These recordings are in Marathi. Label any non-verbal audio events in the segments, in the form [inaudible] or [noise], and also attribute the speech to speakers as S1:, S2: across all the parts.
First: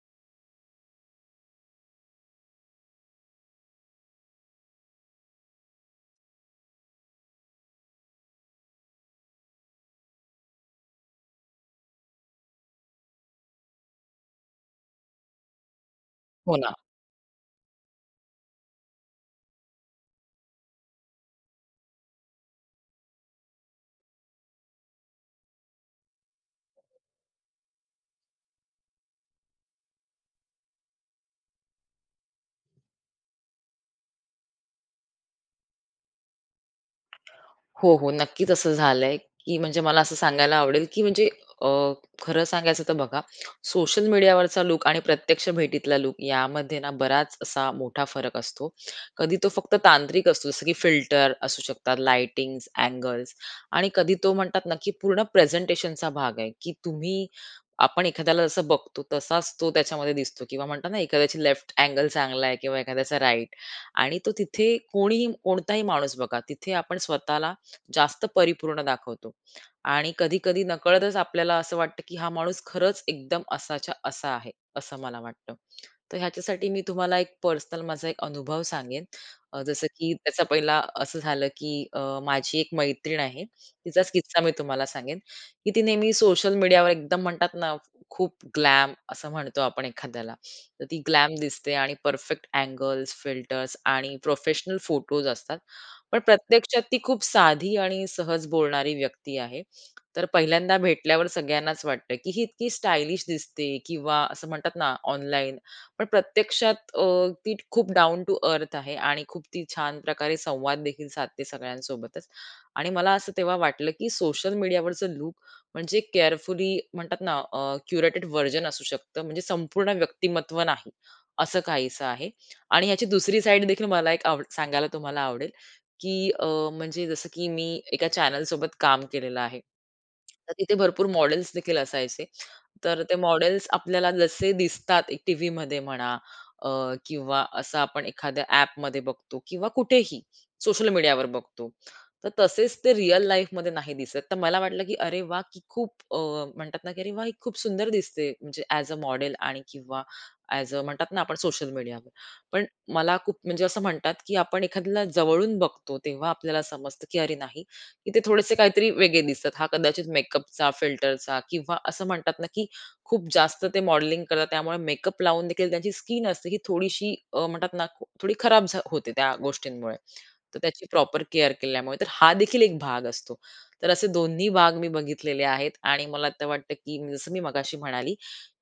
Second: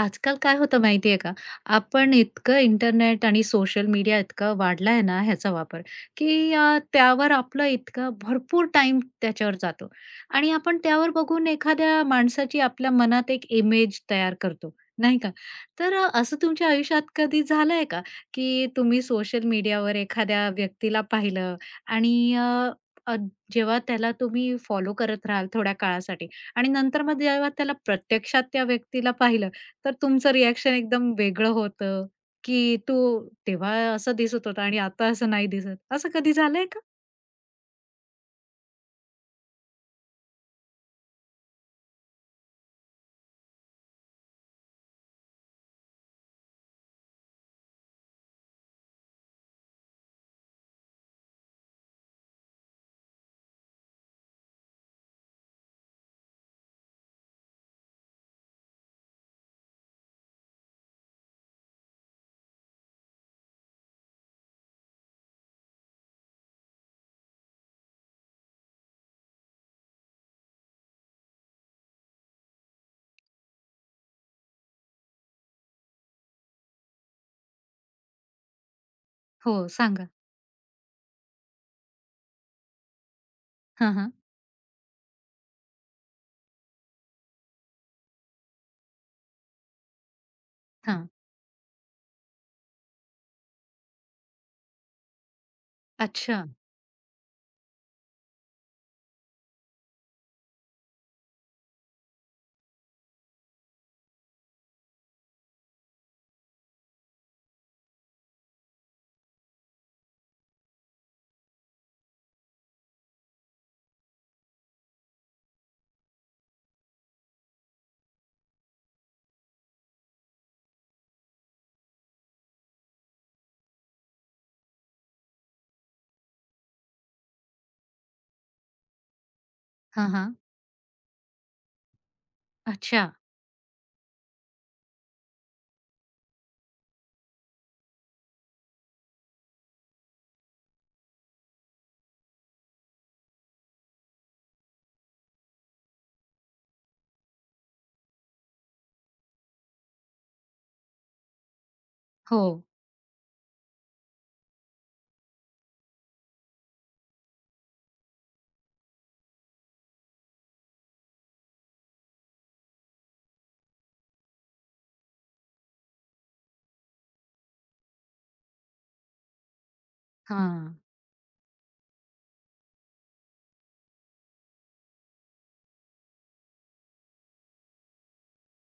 S1: आजकाल काय होतं माहिती आहे का? आपण इतकं इंटरनेट आणि सोशल मीडिया इतकं वाढला आहे ना ह्याचा वापर, की त्यावर आपलं इतकं भरपूर टाइम त्याच्यावर जातो आणि आपण त्यावर बघून एखाद्या माणसाची आपल्या मनात एक इमेज तयार करतो, नाही का? तर असं
S2: हो
S1: तुमच्या
S2: ना.
S1: आयुष्यात कधी झालंय का, की तुम्ही सोशल मीडियावर एखाद्या व्यक्तीला पाहिलं आणि अ, अ, जेव्हा त्याला तुम्ही फॉलो करत राहाल थोड्या काळासाठी आणि नंतर मग जेव्हा त्याला प्रत्यक्षात त्या व्यक्तीला पाहिलं, तर तुमचं रिएक्शन एकदम वेगळं होतं, की तू तेव्हा असं दिसत होता आणि आता असं नाही दिसत. असं कधी झालंय का?
S2: हो, हो. नक्कीच असं झालंय, की म्हणजे मला असं सांगायला आवडेल, की म्हणजे अ, खरं सांगायचं तर बघा, सोशल मीडियावरचा लूक आणि प्रत्यक्ष भेटीतला लूक यामध्ये ना बराच असा मोठा फरक असतो. कधी तो फक्त तांत्रिक असतो, जसं की फिल्टर असू शकतात, लाइटिंग्स, अँगल्स आणि कधी तो म्हणतात ना, की पूर्ण प्रेझेंटेशनचा भाग आहे, की तुम्ही आपण एखाद्याला जसं बघतो तसाच तो त्याच्यामध्ये दिसतो किंवा म्हणतात ना, एखाद्याची लेफ्ट अँगल चांगला आहे किंवा एखाद्याचा राइट आणि तो तिथे कोणीही कोणताही माणूस बघा, तिथे आपण स्वतःला जास्त परिपूर्ण दाखवतो. आणि कधी-कधी नकळतच आपल्याला असं वाटतं, की हा माणूस खरंच एकदम असाच्या असा आहे, असं मला वाटतं. तर ह्याच्यासाठी मी तुम्हाला एक पर्सनल माझा एक अनुभव सांगेन.
S1: हो,
S2: जसं
S1: सांगा.
S2: की त्याचा पहिला असं झालं, की माझी एक मैत्रीण आहे.
S1: हां,
S2: तिचाच
S1: हां.
S2: किस्सा मी तुम्हाला सांगेन, की ती नेहमी सोशल मीडियावर एकदम म्हणतात ना, खूप ग्लॅम असं म्हणतो आपण एखाद्याला. तर ती
S1: हां.
S2: ग्लॅम दिसते आणि परफेक्ट अँगल्स, फिल्टर्स आणि प्रोफेशनल फोटोज असतात. पण
S1: अच्छा.
S2: प्रत्यक्षात ती खूप साधी आणि सहज बोलणारी व्यक्ती आहे. तर पहिल्यांदा भेटल्यावर सगळ्यांनाच वाटतं, की ही इतकी स्टायलिश दिसते किंवा असं म्हणतात ना, ऑनलाईन पण प्रत्यक्षात ती खूप डाउन टू अर्थ आहे आणि खूप ती छान प्रकारे संवाद देखील साधते सगळ्यांसोबतच. आणि मला असं तेव्हा वाटलं, की सोशल मीडियावरचं लूक म्हणजे केअरफुली म्हणतात ना क्युरेटेड व्हर्जन असू शकतं. म्हणजे संपूर्ण व्यक्तिमत्व नाही, असं काहीसं आहे. आणि ह्याची दुसरी साइड देखील मला एक आवड सांगायला तुम्हाला आवडेल, की म्हणजे जसं की मी एका चॅनलसोबत काम केलेलं आहे.
S1: हां, हां.
S2: तर तिथे भरपूर मॉडेल्स देखील असायचे तर
S1: अच्छा.
S2: ते मॉडेल्स आपल्याला जसे दिसतात एक टीव्हीमध्ये म्हणा अ, किंवा असं आपण एखाद्या ॲपमध्ये बघतो किंवा कुठेही सोशल मीडियावर बघतो. तर तसेच ते रिअल लाईफमध्ये नाही दिसत. तर मला वाटलं, की अरे वा की खूप म्हणतात ना, की अरे वा ही खूप सुंदर दिसते म्हणजे ॲज अ मॉडेल आणि किंवा ॲज अ म्हणतात ना, आपण सोशल मीडियावर.
S1: हो.
S2: पण मला खूप म्हणजे असं म्हणतात, की आपण एखाद्याला जवळून बघतो तेव्हा आपल्याला समजतं, की अरे नाही, की ते थोडेसे काहीतरी वेगळे दिसतात. हा कदाचित मेकअपचा, फिल्टरचा किंवा असं म्हणतात ना, की खूप जास्त ते मॉडेलिंग करतात. त्यामुळे मेकअप लावून देखील त्यांची स्किन असते, ही थोडीशी म्हणतात ना, थोडी खराब होते त्या गोष्टींमुळे. तर
S1: हां.
S2: त्याची प्रॉपर केअर केल्यामुळे. तर हा देखील एक भाग असतो. तर असे दोन्ही भाग मी बघितलेले आहेत आणि मला तर वाटतं, की जसं मी मगाशी म्हणाली,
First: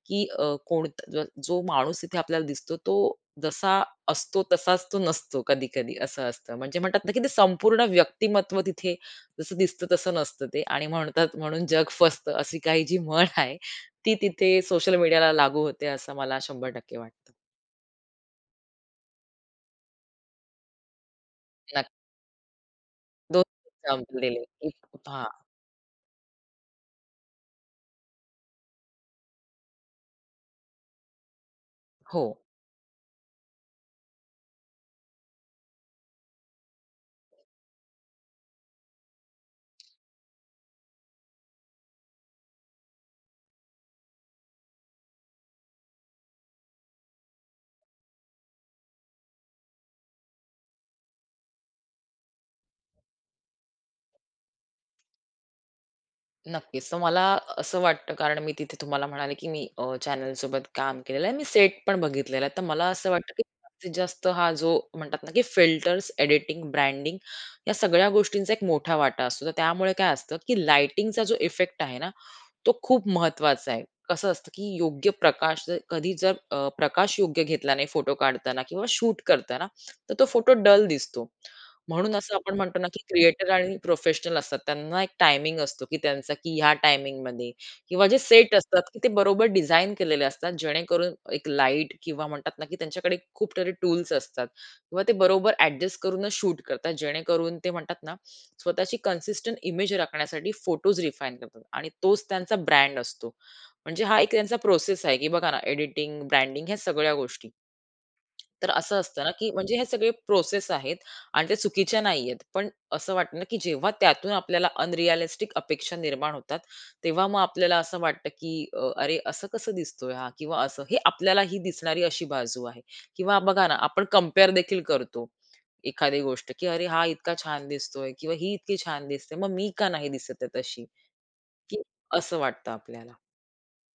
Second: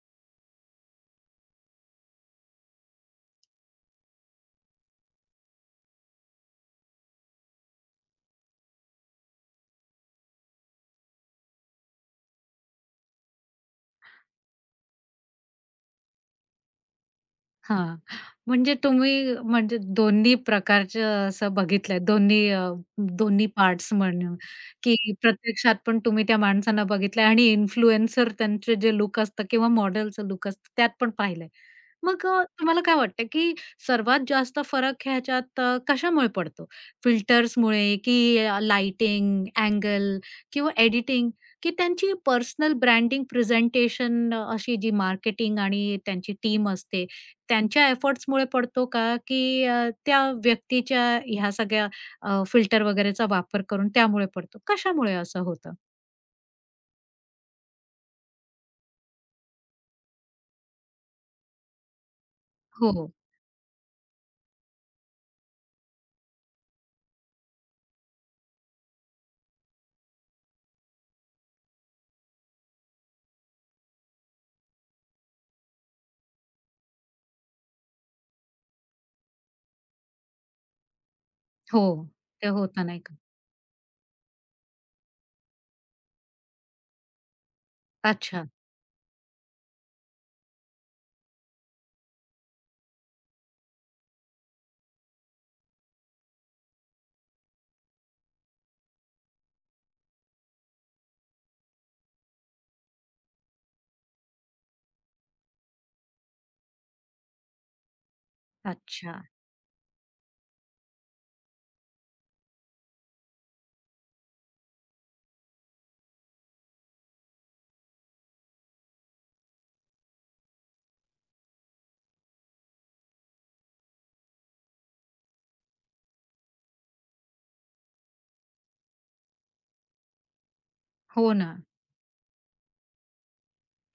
S2: की कोण जो माणूस तिथे आपल्याला दिसतो, तो जसा असतो तसाच तो नसतो कधी-कधी असं असतं. म्हणजे म्हणतात ना, की ते संपूर्ण व्यक्तिमत्व तिथे जसं दिसतं तसं नसतं ते आणि म्हणतात म्हणून जग फसतं अशी काही जी म्हण आहे, ती तिथे सोशल मीडियाला लागू होते असं मला 100% वाटतं.
S1: हां. म्हणजे तुम्ही दोन्ही प्रकारचं असं
S2: नक्की.
S1: बघितलंय. दोन्ही
S2: 2
S1: दोन्ही पार्ट्स
S2: एक्झाम्पल
S1: म्हणून,
S2: दिले. एक
S1: की
S2: हां,
S1: प्रत्यक्षात पण तुम्ही त्या माणसांना बघितलंय आणि इन्फ्लुएन्सर त्यांचे जे लूक असतं किंवा मॉडेलचं लूक असतं, त्यात पण पाहिलंय.
S2: हो,
S1: मग तुम्हाला काय वाटतं, की सर्वात जास्त फरक ह्याच्यात कशामुळे पडतो? फिल्टर्समुळे की लाइटिंग, अँगल किंवा एडिटिंग की त्यांची पर्सनल ब्रँडिंग, प्रेझेंटेशन अशी जी मार्केटिंग आणि त्यांची टीम असते त्यांच्या एफर्ट्समुळे पडतो का, की त्या व्यक्तीच्या ह्या सगळ्या फिल्टर वगैरेचा वापर करून त्यामुळे पडतो? कशामुळे असं होतं?
S2: नक्कीच. तर मला असं वाटतं कारण मी तिथे तुम्हाला म्हणाले, की मी चॅनलसोबत काम केलेलं आहे. मी सेट पण बघितलेला आहे. तर मला असं
S1: हो,
S2: वाटतं, की जास्तीत जास्त हा जो म्हणतात ना, की फिल्टर्स, एडिटिंग, ब्रँडिंग या सगळ्या गोष्टींचा एक मोठा वाटा असतो. तर त्यामुळे काय असतं, की लाइटिंगचा जो इफेक्ट आहे ना, तो खूप महत्वाचा आहे. कसं असतं, की योग्य प्रकाश जर प्रकाश योग्य घेतला नाही फोटो काढताना किंवा शूट करताना, तर तो फोटो डल दिसतो.
S1: हो.
S2: म्हणून असं
S1: ते
S2: आपण म्हणतो
S1: होतं
S2: ना, की
S1: नाही का?
S2: क्रिएटर आणि प्रोफेशनल असतात. त्यांना एक टायमिंग असतो, की त्यांचा की ह्या टायमिंगमध्ये किंवा जे
S1: अच्छा,
S2: सेट असतात, की ते बरोबर डिझाइन केलेले असतात. जेणेकरून एक लाईट किंवा म्हणतात ना, की त्यांच्याकडे खूप सारे टूल्स असतात किंवा ते बरोबर ॲडजस्ट करूनच शूट करतात. जेणेकरून ते म्हणतात ना, स्वतःची कन्सिस्टंट इमेज राखण्यासाठी फोटोज रिफाईन करतात आणि तोच त्यांचा ब्रँड असतो. म्हणजे हा एक त्यांचा प्रोसेस आहे, की बघा ना एडिटिंग, ब्रँडिंग ह्या सगळ्या गोष्टी. तर असं
S1: अच्छा.
S2: असतं ना, की म्हणजे हे सगळे प्रोसेस आहेत आणि त्या चुकीच्या नाहीयेत. पण असं वाटतं ना, की जेव्हा त्यातून आपल्याला अनरिअलिस्टिक अपेक्षा निर्माण होतात, तेव्हा मग आपल्याला असं वाटतं, की "अरे, असं कसं दिसतोय हा?" किंवा असं हे आपल्याला ही दिसणारी अशी बाजू आहे किंवा बघा ना, आपण कंपेअर देखील करतो. एखादी गोष्ट, की "अरे, हा इतका छान दिसतोय" किंवा "ही इतकी छान दिसते, मग मी का नाही दिसत आहे तशी?"
S1: हो ना.
S2: की असं वाटतं आपल्याला.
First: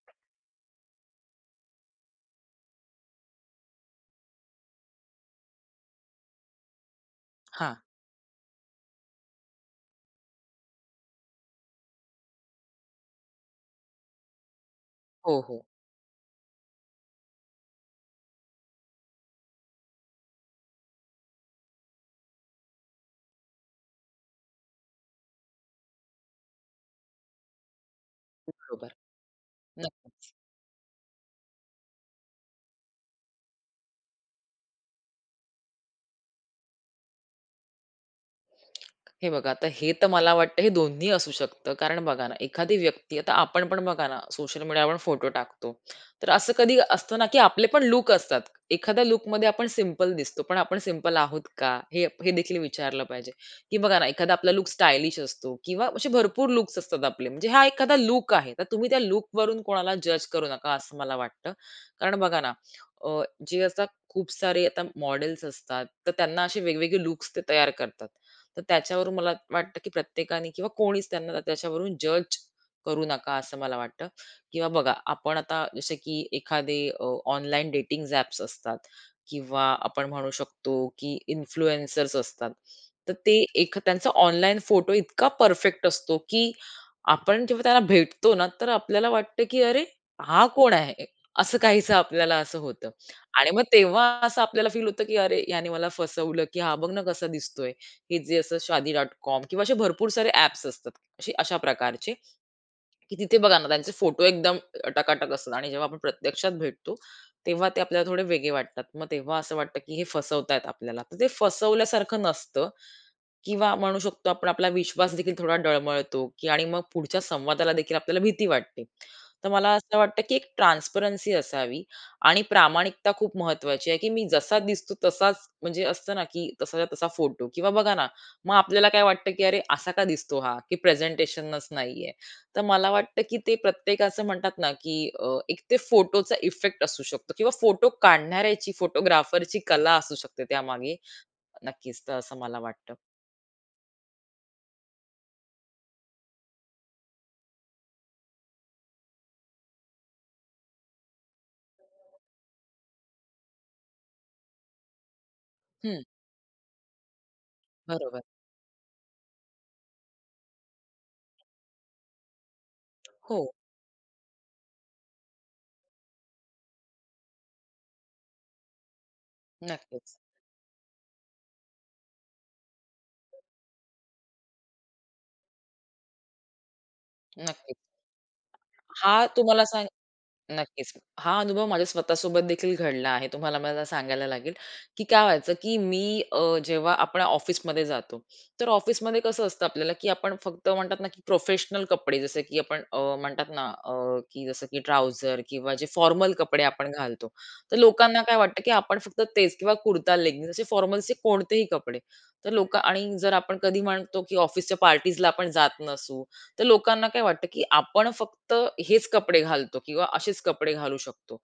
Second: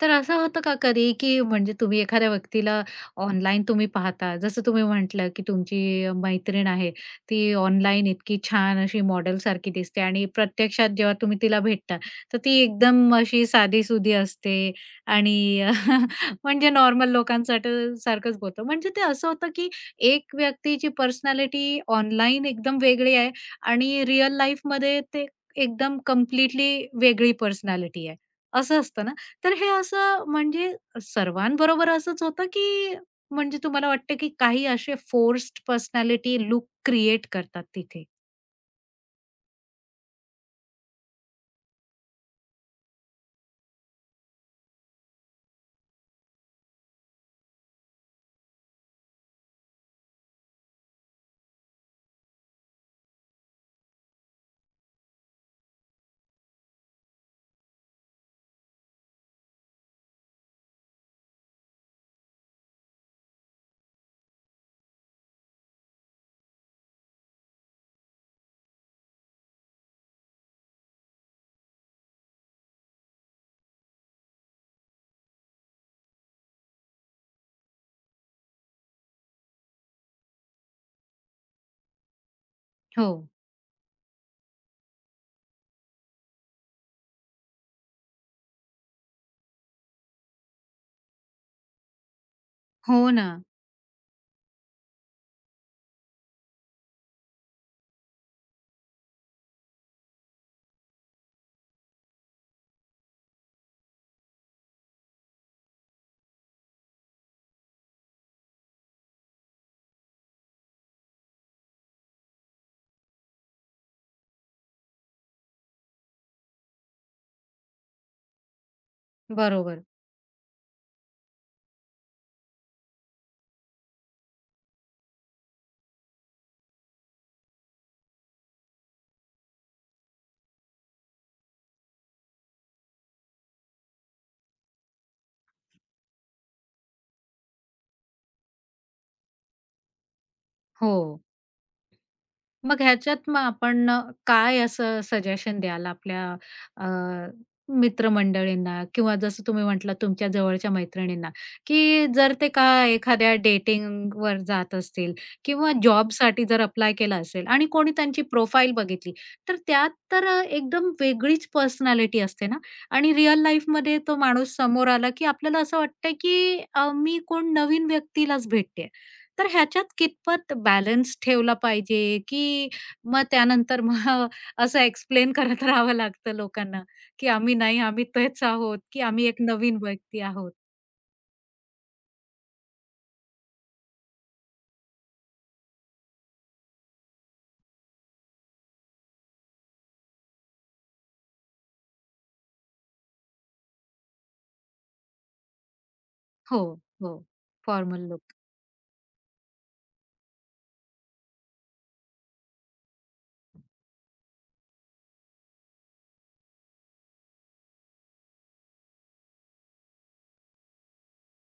S1: तर असं होतं का कधी, की म्हणजे तुम्ही एखाद्या व्यक्तीला ऑनलाईन तुम्ही पाहता, जसं तुम्ही म्हटलं, की तुमची मैत्रीण आहे, ती
S2: हां.
S1: ऑनलाईन इतकी छान अशी मॉडेलसारखी दिसते आणि प्रत्यक्षात जेव्हा तुम्ही तिला भेटता, तर ती एकदम अशी साधीसुधी असते
S2: हो, हो.
S1: आणि [laughs] म्हणजे नॉर्मल लोकांसाठी सारखंच बोलतो. म्हणजे ते असं होतं, की एक व्यक्तीची पर्सनॅलिटी ऑनलाईन एकदम वेगळी आहे आणि रिअल लाईफमध्ये ते एकदम कंप्लीटली वेगळी पर्सनॅलिटी आहे, असं
S2: बरोबर.
S1: असतं ना? तर हे असं
S2: नक्की.
S1: म्हणजे सर्वांबरोबर असंच होतं, की म्हणजे तुम्हाला वाटतं, की काही असे फोर्स्ड पर्सनॅलिटी लूक क्रिएट करतात तिथे?
S2: हे बघा, आता हे तर मला वाटतं हे दोन्ही असू शकतं. कारण बघा ना, एखादी व्यक्ती आता आपण पण बघा ना, सोशल मीडियावर आपण फोटो टाकतो. तर असं कधी असतं ना, की आपले पण लूक असतात. एखाद्या लूकमध्ये आपण सिंपल दिसतो, पण आपण सिंपल आहोत का? हे हे देखील विचारलं पाहिजे. की बघा ना, एखादा आपला लूक स्टायलिश असतो किंवा असे भरपूर लूक्स असतात आपले. म्हणजे हा एखादा लूक आहे. तर तुम्ही त्या लूकवरून कोणाला जज करू नका, असं मला वाटतं. कारण बघा ना, अ, जे आता खूप सारे आता मॉडेल्स असतात, तर त्यांना असे वेगवेगळे लूक्स ते तयार करतात. तर त्याच्यावरून मला वाटतं की प्रत्येकाने किंवा कोणीच त्यांना त्याच्यावरून जज करू नका असं मला वाटतं. किंवा बघा आपण आता जसे की एखादे ऑनलाईन डेटिंग ॲप्स असतात किंवा आपण म्हणू शकतो की इन्फ्लुएन्सर्स असतात.
S1: हो.
S2: तर ते एक त्यांचा ऑनलाईन फोटो इतका परफेक्ट असतो की आपण जेव्हा त्याला भेटतो ना, तर आपल्याला वाटतं की "अरे, हा कोण आहे?" असं काहीसं आपल्याला असं होतं.
S1: हो ना.
S2: आणि मग तेव्हा असं आपल्याला फील होतं की "अरे, ह्याने मला फसवलं की हा बघ ना कसा दिसतोय." की जे असं Shaadi.com किंवा असे भरपूर सारे ॲप्स असतात, असे अशा प्रकारचे, की तिथे बघा ना त्यांचे फोटो एकदम टकाटक असतात आणि जेव्हा आपण प्रत्यक्षात भेटतो, तेव्हा ते आपल्याला थोडे वेगळे वाटतात. मग तेव्हा असं वाटतं, की हे फसवतायत आपल्याला. तर ते फसवल्यासारखं नसतं. किंवा म्हणू शकतो आपण आपला विश्वास देखील थोडा डळमळतो, की आणि मग पुढच्या संवादाला देखील आपल्याला भीती वाटते. तर मला
S1: बरोबर.
S2: असं वाटतं, की एक ट्रान्सपरन्सी असावी आणि प्रामाणिकता खूप महत्वाची आहे, की मी जसा दिसतो तसाच म्हणजे असतं ना, की तसाच्या तसा फोटो किंवा बघा ना, मग आपल्याला काय वाटतं, की "अरे असा का दिसतो हा?" की प्रेझेंटेशनच नाहीये. तर मला वाटतं, की ते प्रत्येकाचं म्हणतात ना, की एक ते फोटोचा इफेक्ट असू शकतो किंवा फोटो काढणाऱ्याची, फोटोग्राफरची कला असू शकते
S1: हो.
S2: त्यामागे. नक्कीच, तर असं मला
S1: मग
S2: वाटतं.
S1: ह्याच्यात काय असं सजेशन द्याल आपल्या अ, मित्रमंडळींना किंवा जसं तुम्ही म्हटलं तुमच्या जवळच्या मैत्रिणींना, की जर ते का एखाद्या डेटिंग वर जात असतील किंवा
S2: हं.
S1: जॉबसाठी जर अप्लाय केला असेल आणि कोणी
S2: बरोबर.
S1: त्यांची प्रोफाईल बघितली, तर त्यात तर एकदम वेगळीच पर्सनॅलिटी असते ना आणि
S2: हो,
S1: रिअल लाईफमध्ये तो माणूस समोर आला, की आपल्याला असं वाटतंय, की मी कोण नवीन व्यक्तीलाच भेटते तर ह्याच्यात
S2: नक्कीच,
S1: कितपत बॅलन्स ठेवला पाहिजे, की मग त्यानंतर असं एक्सप्लेन करत [laughs] राहावं लागतं लोकांना, की आम्ही
S2: नक्कीच.
S1: नाही, आम्ही तेच आहोत, की
S2: हा
S1: आम्ही एक
S2: तुम्हाला
S1: नवीन
S2: सांग
S1: व्यक्ती आहोत.
S2: नक्कीच. हा अनुभव माझ्या स्वतःसोबत देखील घडला आहे. तुम्हाला मला सांगायला लागेल, की काय व्हायचं, की मी जेव्हा आपण ऑफिसमध्ये जातो, तर ऑफिसमध्ये कसं असतं आपल्याला, की आपण फक्त म्हणतात ना, की प्रोफेशनल कपडे जसे की आपण म्हणतात ना, की जसं की ट्राउझर किंवा जे फॉर्मल
S1: हो,
S2: कपडे आपण
S1: हो.
S2: घालतो. तर
S1: फॉर्मल
S2: लोकांना
S1: लूक.
S2: काय वाटतं, की आपण फक्त तेच किंवा कुर्ता, लेगिंग्ज असे फॉर्मल्सचे कोणतेही कपडे. तर लोकं आणि जर आपण कधी म्हणतो, की ऑफिसच्या पार्टीजला आपण जात नसू तर लोकांना काय वाटतं, की आपण फक्त हेच कपडे घालतो किंवा असेच कपडे घालू शकतो.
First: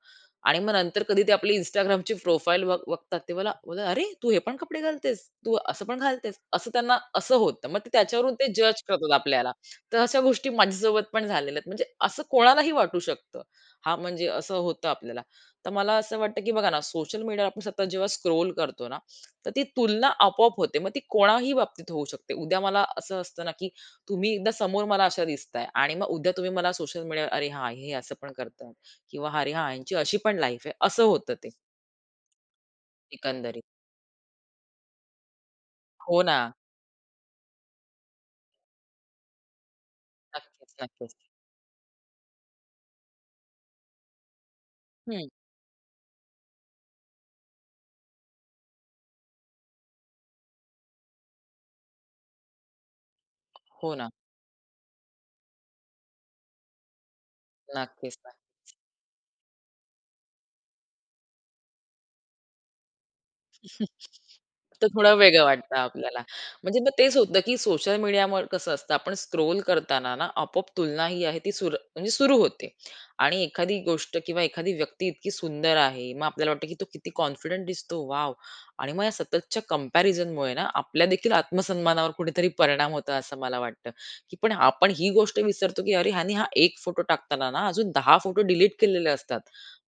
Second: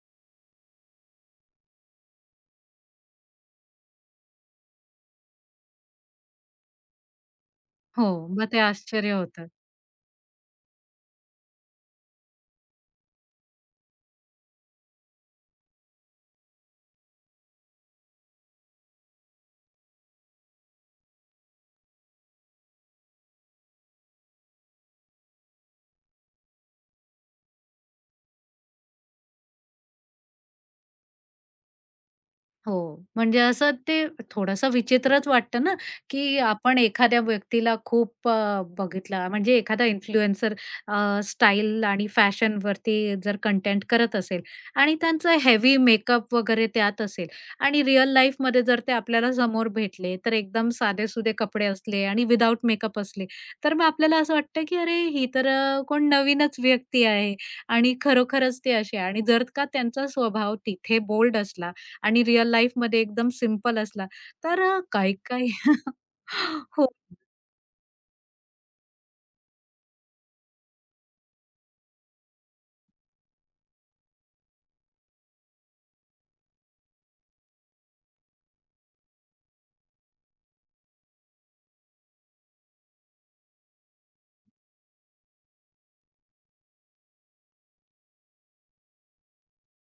S2: आणि मग नंतर कधी ते आपली Instagramची प्रोफाईल बघतात ते मला बोलतात, "अरे, तू हे पण कपडे घालतेस? तू असं पण घालतेस?" असं त्यांना असं होतं. मग ते
S1: हो,
S2: त्याच्यावरून ते
S1: मग ते
S2: जज
S1: आश्चर्य
S2: करतात
S1: होतं.
S2: आपल्याला. तर अशा गोष्टी माझ्यासोबत पण झालेल्या आहेत. म्हणजे असं कोणालाही वाटू शकतं. हां, म्हणजे असं होतं आपल्याला. तर मला असं वाटतं, की बघा ना, सोशल मीडियावर आपण सतत जेव्हा स्क्रोल करतो ना, तर ती तुलना आपोआप होते. मग ती कोणाही बाबतीत होऊ शकते. उद्या मला असं असतं ना, की तुम्ही एकदा समोर मला अशा दिसताय आणि मग उद्या तुम्ही मला सोशल मीडियावर अरे हां, हे असं पण करतात किंवा अरे हां, ह्यांची अशी पण लाईफ आहे, असं होतं ते
S1: हो. म्हणजे
S2: एकंदरीत.
S1: असं ते थोडंसं विचित्रच वाटतं ना,
S2: हो
S1: की
S2: ना.
S1: आपण एखाद्या व्यक्तीला खूप बघितला म्हणजे एखादा इन्फ्लुएन्सर
S2: नक्कीच, नक्कीच.
S1: स्टाईल आणि फॅशनवरती जर कंटेंट करत असेल आणि
S2: हं.
S1: त्यांचं हेवी मेकअप वगैरे त्यात असेल आणि रिअल लाईफमध्ये जर ते आपल्याला समोर भेटले, तर एकदम साधेसुधे कपडे असले आणि विदाऊट मेकअप असले, तर मग
S2: हो ना.
S1: आपल्याला असं वाटतं, की अरे ही तर कोण नवीनच व्यक्ती आहे आणि
S2: नक्कीच.
S1: खरोखरच ते असे आणि जर का त्यांचा स्वभाव तिथे बोल्ड असला आणि रिअल लाईफमध्ये एकदम सिंपल असला. तर
S2: तर थोडं वेगळं
S1: काही-काही
S2: वाटतं
S1: [laughs]
S2: आपल्याला. म्हणजे
S1: हो,
S2: मग तेच होतं, की सोशल मीडियावर कसं असतं, आपण स्क्रोल करताना ना आपोआप तुलना ही आहे ती सुरू होते. आणि एखादी गोष्ट किंवा एखादी व्यक्ती इतकी सुंदर आहे, मग आपल्याला वाटतं, की तो किती कॉन्फिडंट दिसतो, वॉव! आणि मग या सततच्या कंपॅरिझनमुळे ना आपल्या देखील आत्मसन्मानावर कुठेतरी परिणाम होतो असं मला वाटतं, की पण आपण ही गोष्ट विसरतो, की अरे ह्याने हा एक फोटो टाकताना ना अजून 10 फोटो डिलीट केलेले असतात.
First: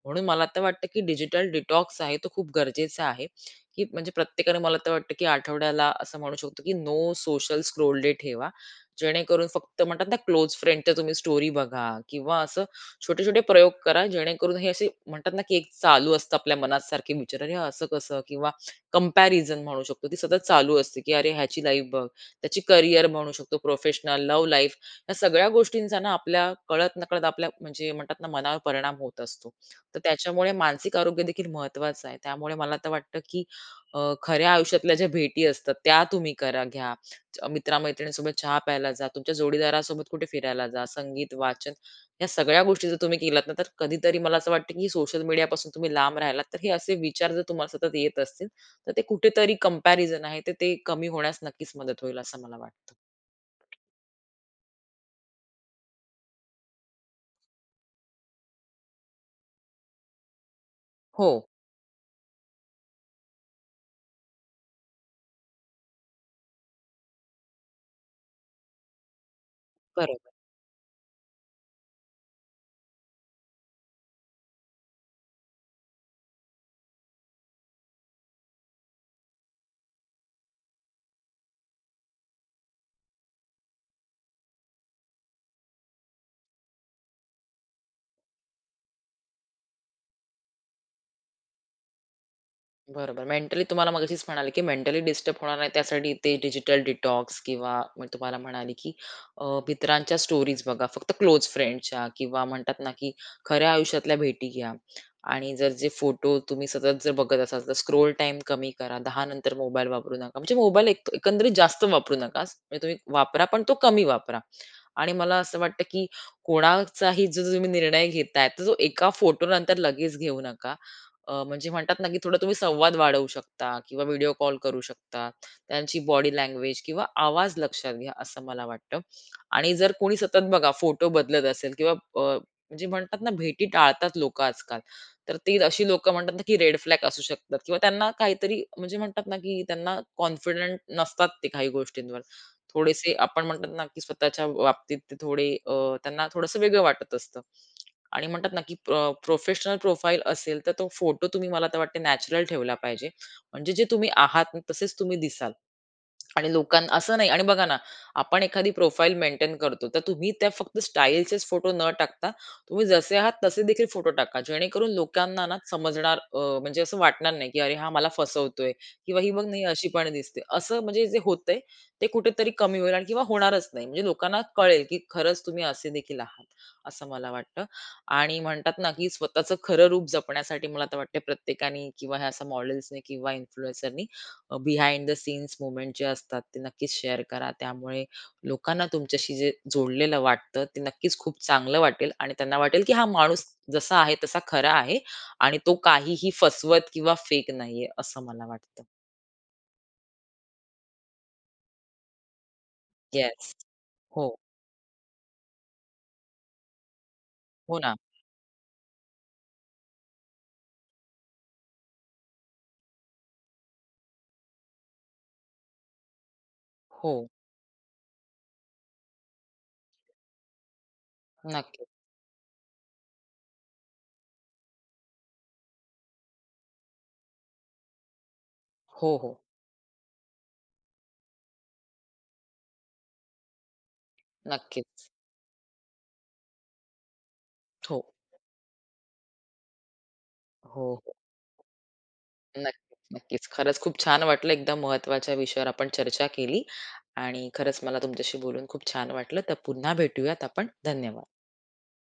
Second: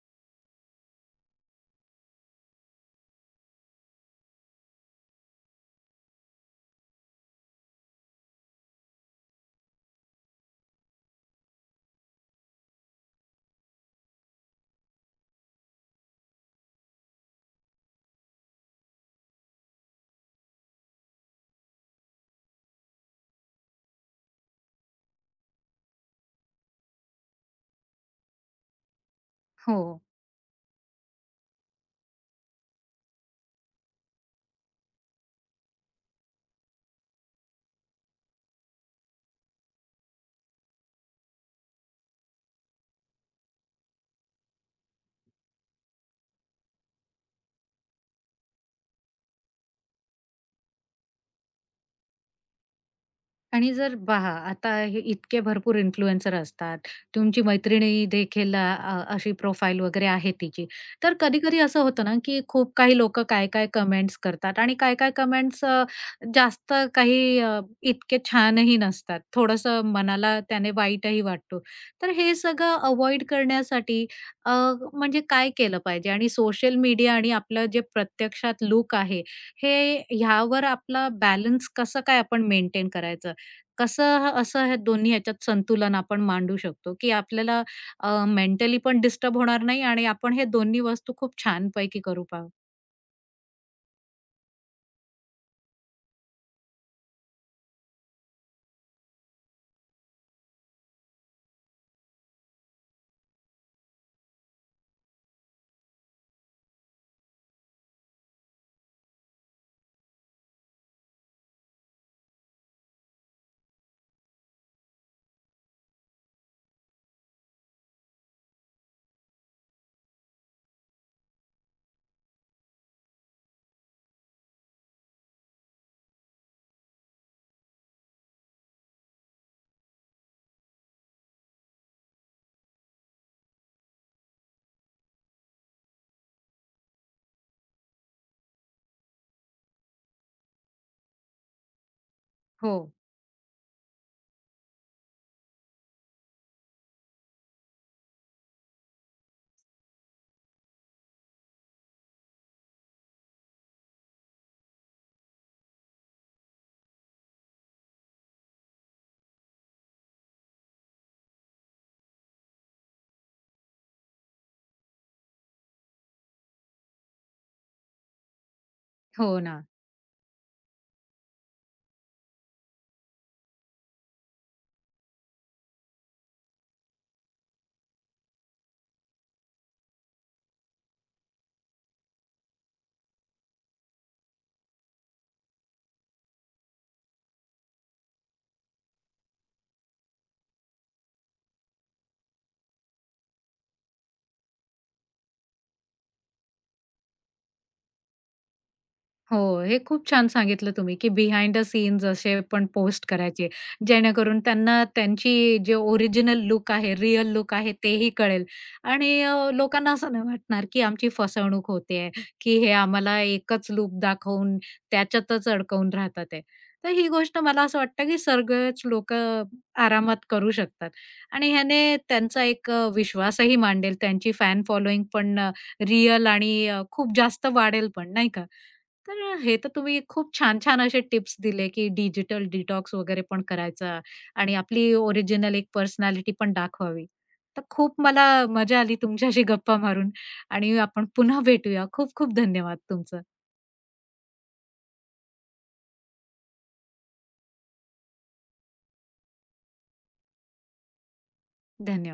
S2: म्हणून मला तर वाटतं, की डिजिटल डिटॉक्स आहे तो खूप गरजेचा आहे. की म्हणजे प्रत्येकाने मला तर वाटतं की आठवड्याला असं म्हणू शकतो की नो सोशल स्क्रोल डे ठेवा. जेणेकरून फक्त म्हणतात ना क्लोज फ्रेंडच्या तुम्ही स्टोरी बघा किंवा असं छोटे-छोटे प्रयोग करा जेणेकरून हे असे म्हणतात ना की एक चालू असतं आपल्या मनात सारखे विचार, "अरे हा असं कसं?" किंवा कंपॅरिझन म्हणू शकतो ती सतत चालू असते की "अरे ह्याची लाईफ बघ, त्याची करिअर म्हणू शकतो, प्रोफेशनल, लव्ह लाईफ." या सगळ्या गोष्टींचा ना आपल्या कळत-नकळत आपल्या म्हणजे म्हणतात ना मनावर परिणाम होत असतो.
S1: हो.
S2: तर त्याच्यामुळे मानसिक आरोग्य देखील महत्त्वाचं आहे. त्यामुळे मला तर वाटतं की खऱ्या आयुष्यातल्या ज्या भेटी असतात त्या तुम्ही करा घ्या. च मित्र-मैत्रिणींसोबत चहा प्यायला जा, तुमच्या जोडीदारासोबत कुठे फिरायला जा, संगीत, वाचन या सगळ्या गोष्टी जर तुम्ही केलात ना, तर कधीतरी मला असं वाटतं की सोशल मीडियापासून तुम्ही लांब राहिलात, तर हे असे विचार जर तुम्हाला सतत येत असतील, तर ते कुठेतरी कंपॅरिझन आहे, तर ते कमी होण्यास नक्कीच मदत होईल असं मला वाटतं.
S1: आणि जर पहा आता हे इतके भरपूर इन्फ्लुएन्सर असतात. तुमची मैत्रिणी देखील अशी प्रोफाईल वगैरे आहे तिची. तर
S2: हो,
S1: कधी-कधी असं होतं ना, की खूप काही लोकं काय-काय कमेंट्स करतात आणि जास्त काही इतके छानही नसतात. थोडंसं
S2: खरंच.
S1: मनाला त्याने वाईटही वाटतो. तर हे सगळं अव्हॉइड करण्यासाठी अ, म्हणजे काय केलं पाहिजे? आणि सोशल मीडिया आणि आपलं जे प्रत्यक्षात लूक आहे, हे ह्यावर आपला बॅलन्स कसं काय आपण मेंटेन करायचं? कसं ह असं हे दोन्ही ह्याच्यात संतुलन आपण मांडू शकतो, की आपल्याला मेंटली पण डिस्टर्ब होणार नाही आणि आपण हे दोन्ही वस्तू खूप छानपैकी करू पाव
S2: बरोबर. मेंटली तुम्हाला मगाशीच म्हणाले, की मेंटली डिस्टर्ब होणार नाही त्यासाठी ते डिजिटल डिटॉक्स किंवा मग तुम्हाला म्हणाले, की मित्रांच्या स्टोरीज बघा, फक्त क्लोज फ्रेंडच्या किंवा म्हणतात ना, की खऱ्या आयुष्यातल्या भेटी घ्या आणि जर जे फोटो तुम्ही सतत जर बघत असाल, तर स्क्रोल टाईम कमी करा. 10 नंतर मोबाईल वापरू नका. म्हणजे मोबाईल एक एकंदरीत जास्त वापरू नका. म्हणजे तुम्ही वापरा, पण तो कमी वापरा. आणि मला असं वाटतं, की कोणाचाही जो तुम्ही निर्णय घेताय, तर तो एका फोटोनंतर लगेच घेऊ नका. म्हणजे म्हणतात ना, की थोडा तुम्ही संवाद वाढवू शकता किंवा व्हिडिओ कॉल करू शकता. त्यांची बॉडी लँग्वेज किंवा आवाज लक्षात घ्या, असं मला वाटतं. आणि जर कोणी सतत बघा फोटो बदलत असेल किंवा अ, म्हणजे म्हणतात ना, भेटी टाळतात लोकं आजकाल. तर ती अशी लोकं म्हणतात ना, की रेड फ्लॅग असू शकतात किंवा त्यांना काहीतरी म्हणजे म्हणतात ना, की त्यांना कॉन्फिडंट नसतात ते काही गोष्टींवर.
S1: हो,
S2: थोडेसे आपण म्हणतात ना, की स्वतःच्या बाबतीत ते थोडे त्यांना थोडंसं वेगळं वाटत असतं. आणि म्हणतात ना, की प्रोफेशनल प्रोफाईल असेल, तर तो फोटो तुम्ही मला तर वाटते नॅचरल ठेवला पाहिजे. म्हणजे जे तुम्ही आहात न तसेच तुम्ही दिसाल. आणि लोकांना असं नाही आणि बघा ना, आपण एखादी प्रोफाईल मेंटेन करतो, तर तुम्ही त्या फक्त स्टाईलचेच फोटो न टाकता, तुम्ही जसे आहात तसे देखील फोटो टाका. जेणेकरून लोकांना ना समजणार म्हणजे असं वाटणार नाही, की "अरे हा मला फसवतोय" किंवा "ही
S1: हो
S2: बघ नाही
S1: ना.
S2: अशी पण दिसते." असं म्हणजे जे होतंय, ते कुठेतरी कमी होईल आणि किंवा होणारच नाही. म्हणजे लोकांना कळेल, की खरंच तुम्ही असे देखील आहात, असं मला वाटतं. आणि म्हणतात ना, की स्वतःचं खरं रूप जपण्यासाठी मला तर वाटतं प्रत्येकाने किंवा ह्या अशा मॉडेल्सने किंवा इन्फ्लुएन्सरनी बिहाइंड द सीन्स मोमेंट जे असतात ते नक्कीच शेअर करा. त्यामुळे लोकांना तुमच्याशी जे जोडलेलं वाटतं ते नक्कीच खूप चांगलं वाटेल आणि त्यांना वाटेल, की हा माणूस जसा आहे तसा खरा आहे आणि तो काहीही फसवत किंवा फेक नाहीये असं मला वाटतं.
S1: हो, हे खूप छान सांगितलं तुम्ही, की बिहाइंड द सीन्स असे पण पोस्ट करायचे,
S2: येस. हो.
S1: जेणेकरून त्यांना त्यांची जे ओरिजिनल लुक आहे, रिअल लुक आहे
S2: हो ना.
S1: तेही कळेल आणि लोकांना असं नाही वाटणार, की आमची फसवणूक होतेय, की हे आम्हाला एकच लूक दाखवून त्याच्यातच अडकवून राहतात आहे. तर ही
S2: हो.
S1: गोष्ट मला असं वाटतं, की सगळेच लोकं आरामात करू शकतात आणि
S2: नक्कीच.
S1: ह्याने त्यांचा एक विश्वासही मांडेल, त्यांची फॅन फॉलोइंग पण रिअल आणि खूप जास्त वाढेल पण, नाही का?
S2: हो,
S1: तर
S2: हो.
S1: हे तर तुम्ही खूप छान-छान असे टिप्स दिले, की डिजिटल डिटॉक्स वगैरे पण करायचा आणि आपली
S2: नक्कीच.
S1: ओरिजिनल एक पर्सनॅलिटी पण दाखवावी. तर खूप
S2: हो.
S1: मला मजा आली तुमच्याशी गप्पा मारून आणि
S2: हो,
S1: आपण
S2: हो.
S1: पुन्हा भेटूया. खूप-खूप धन्यवाद
S2: नक्कीच,
S1: तुमचं.
S2: नक्कीच. खरंच खूप छान वाटलं. एकदम महत्त्वाच्या विषयावर आपण चर्चा केली आणि खरंच मला तुमच्याशी बोलून खूप छान वाटलं. तर पुन्हा भेटूयात आपण. धन्यवाद.
S1: धन्यवाद.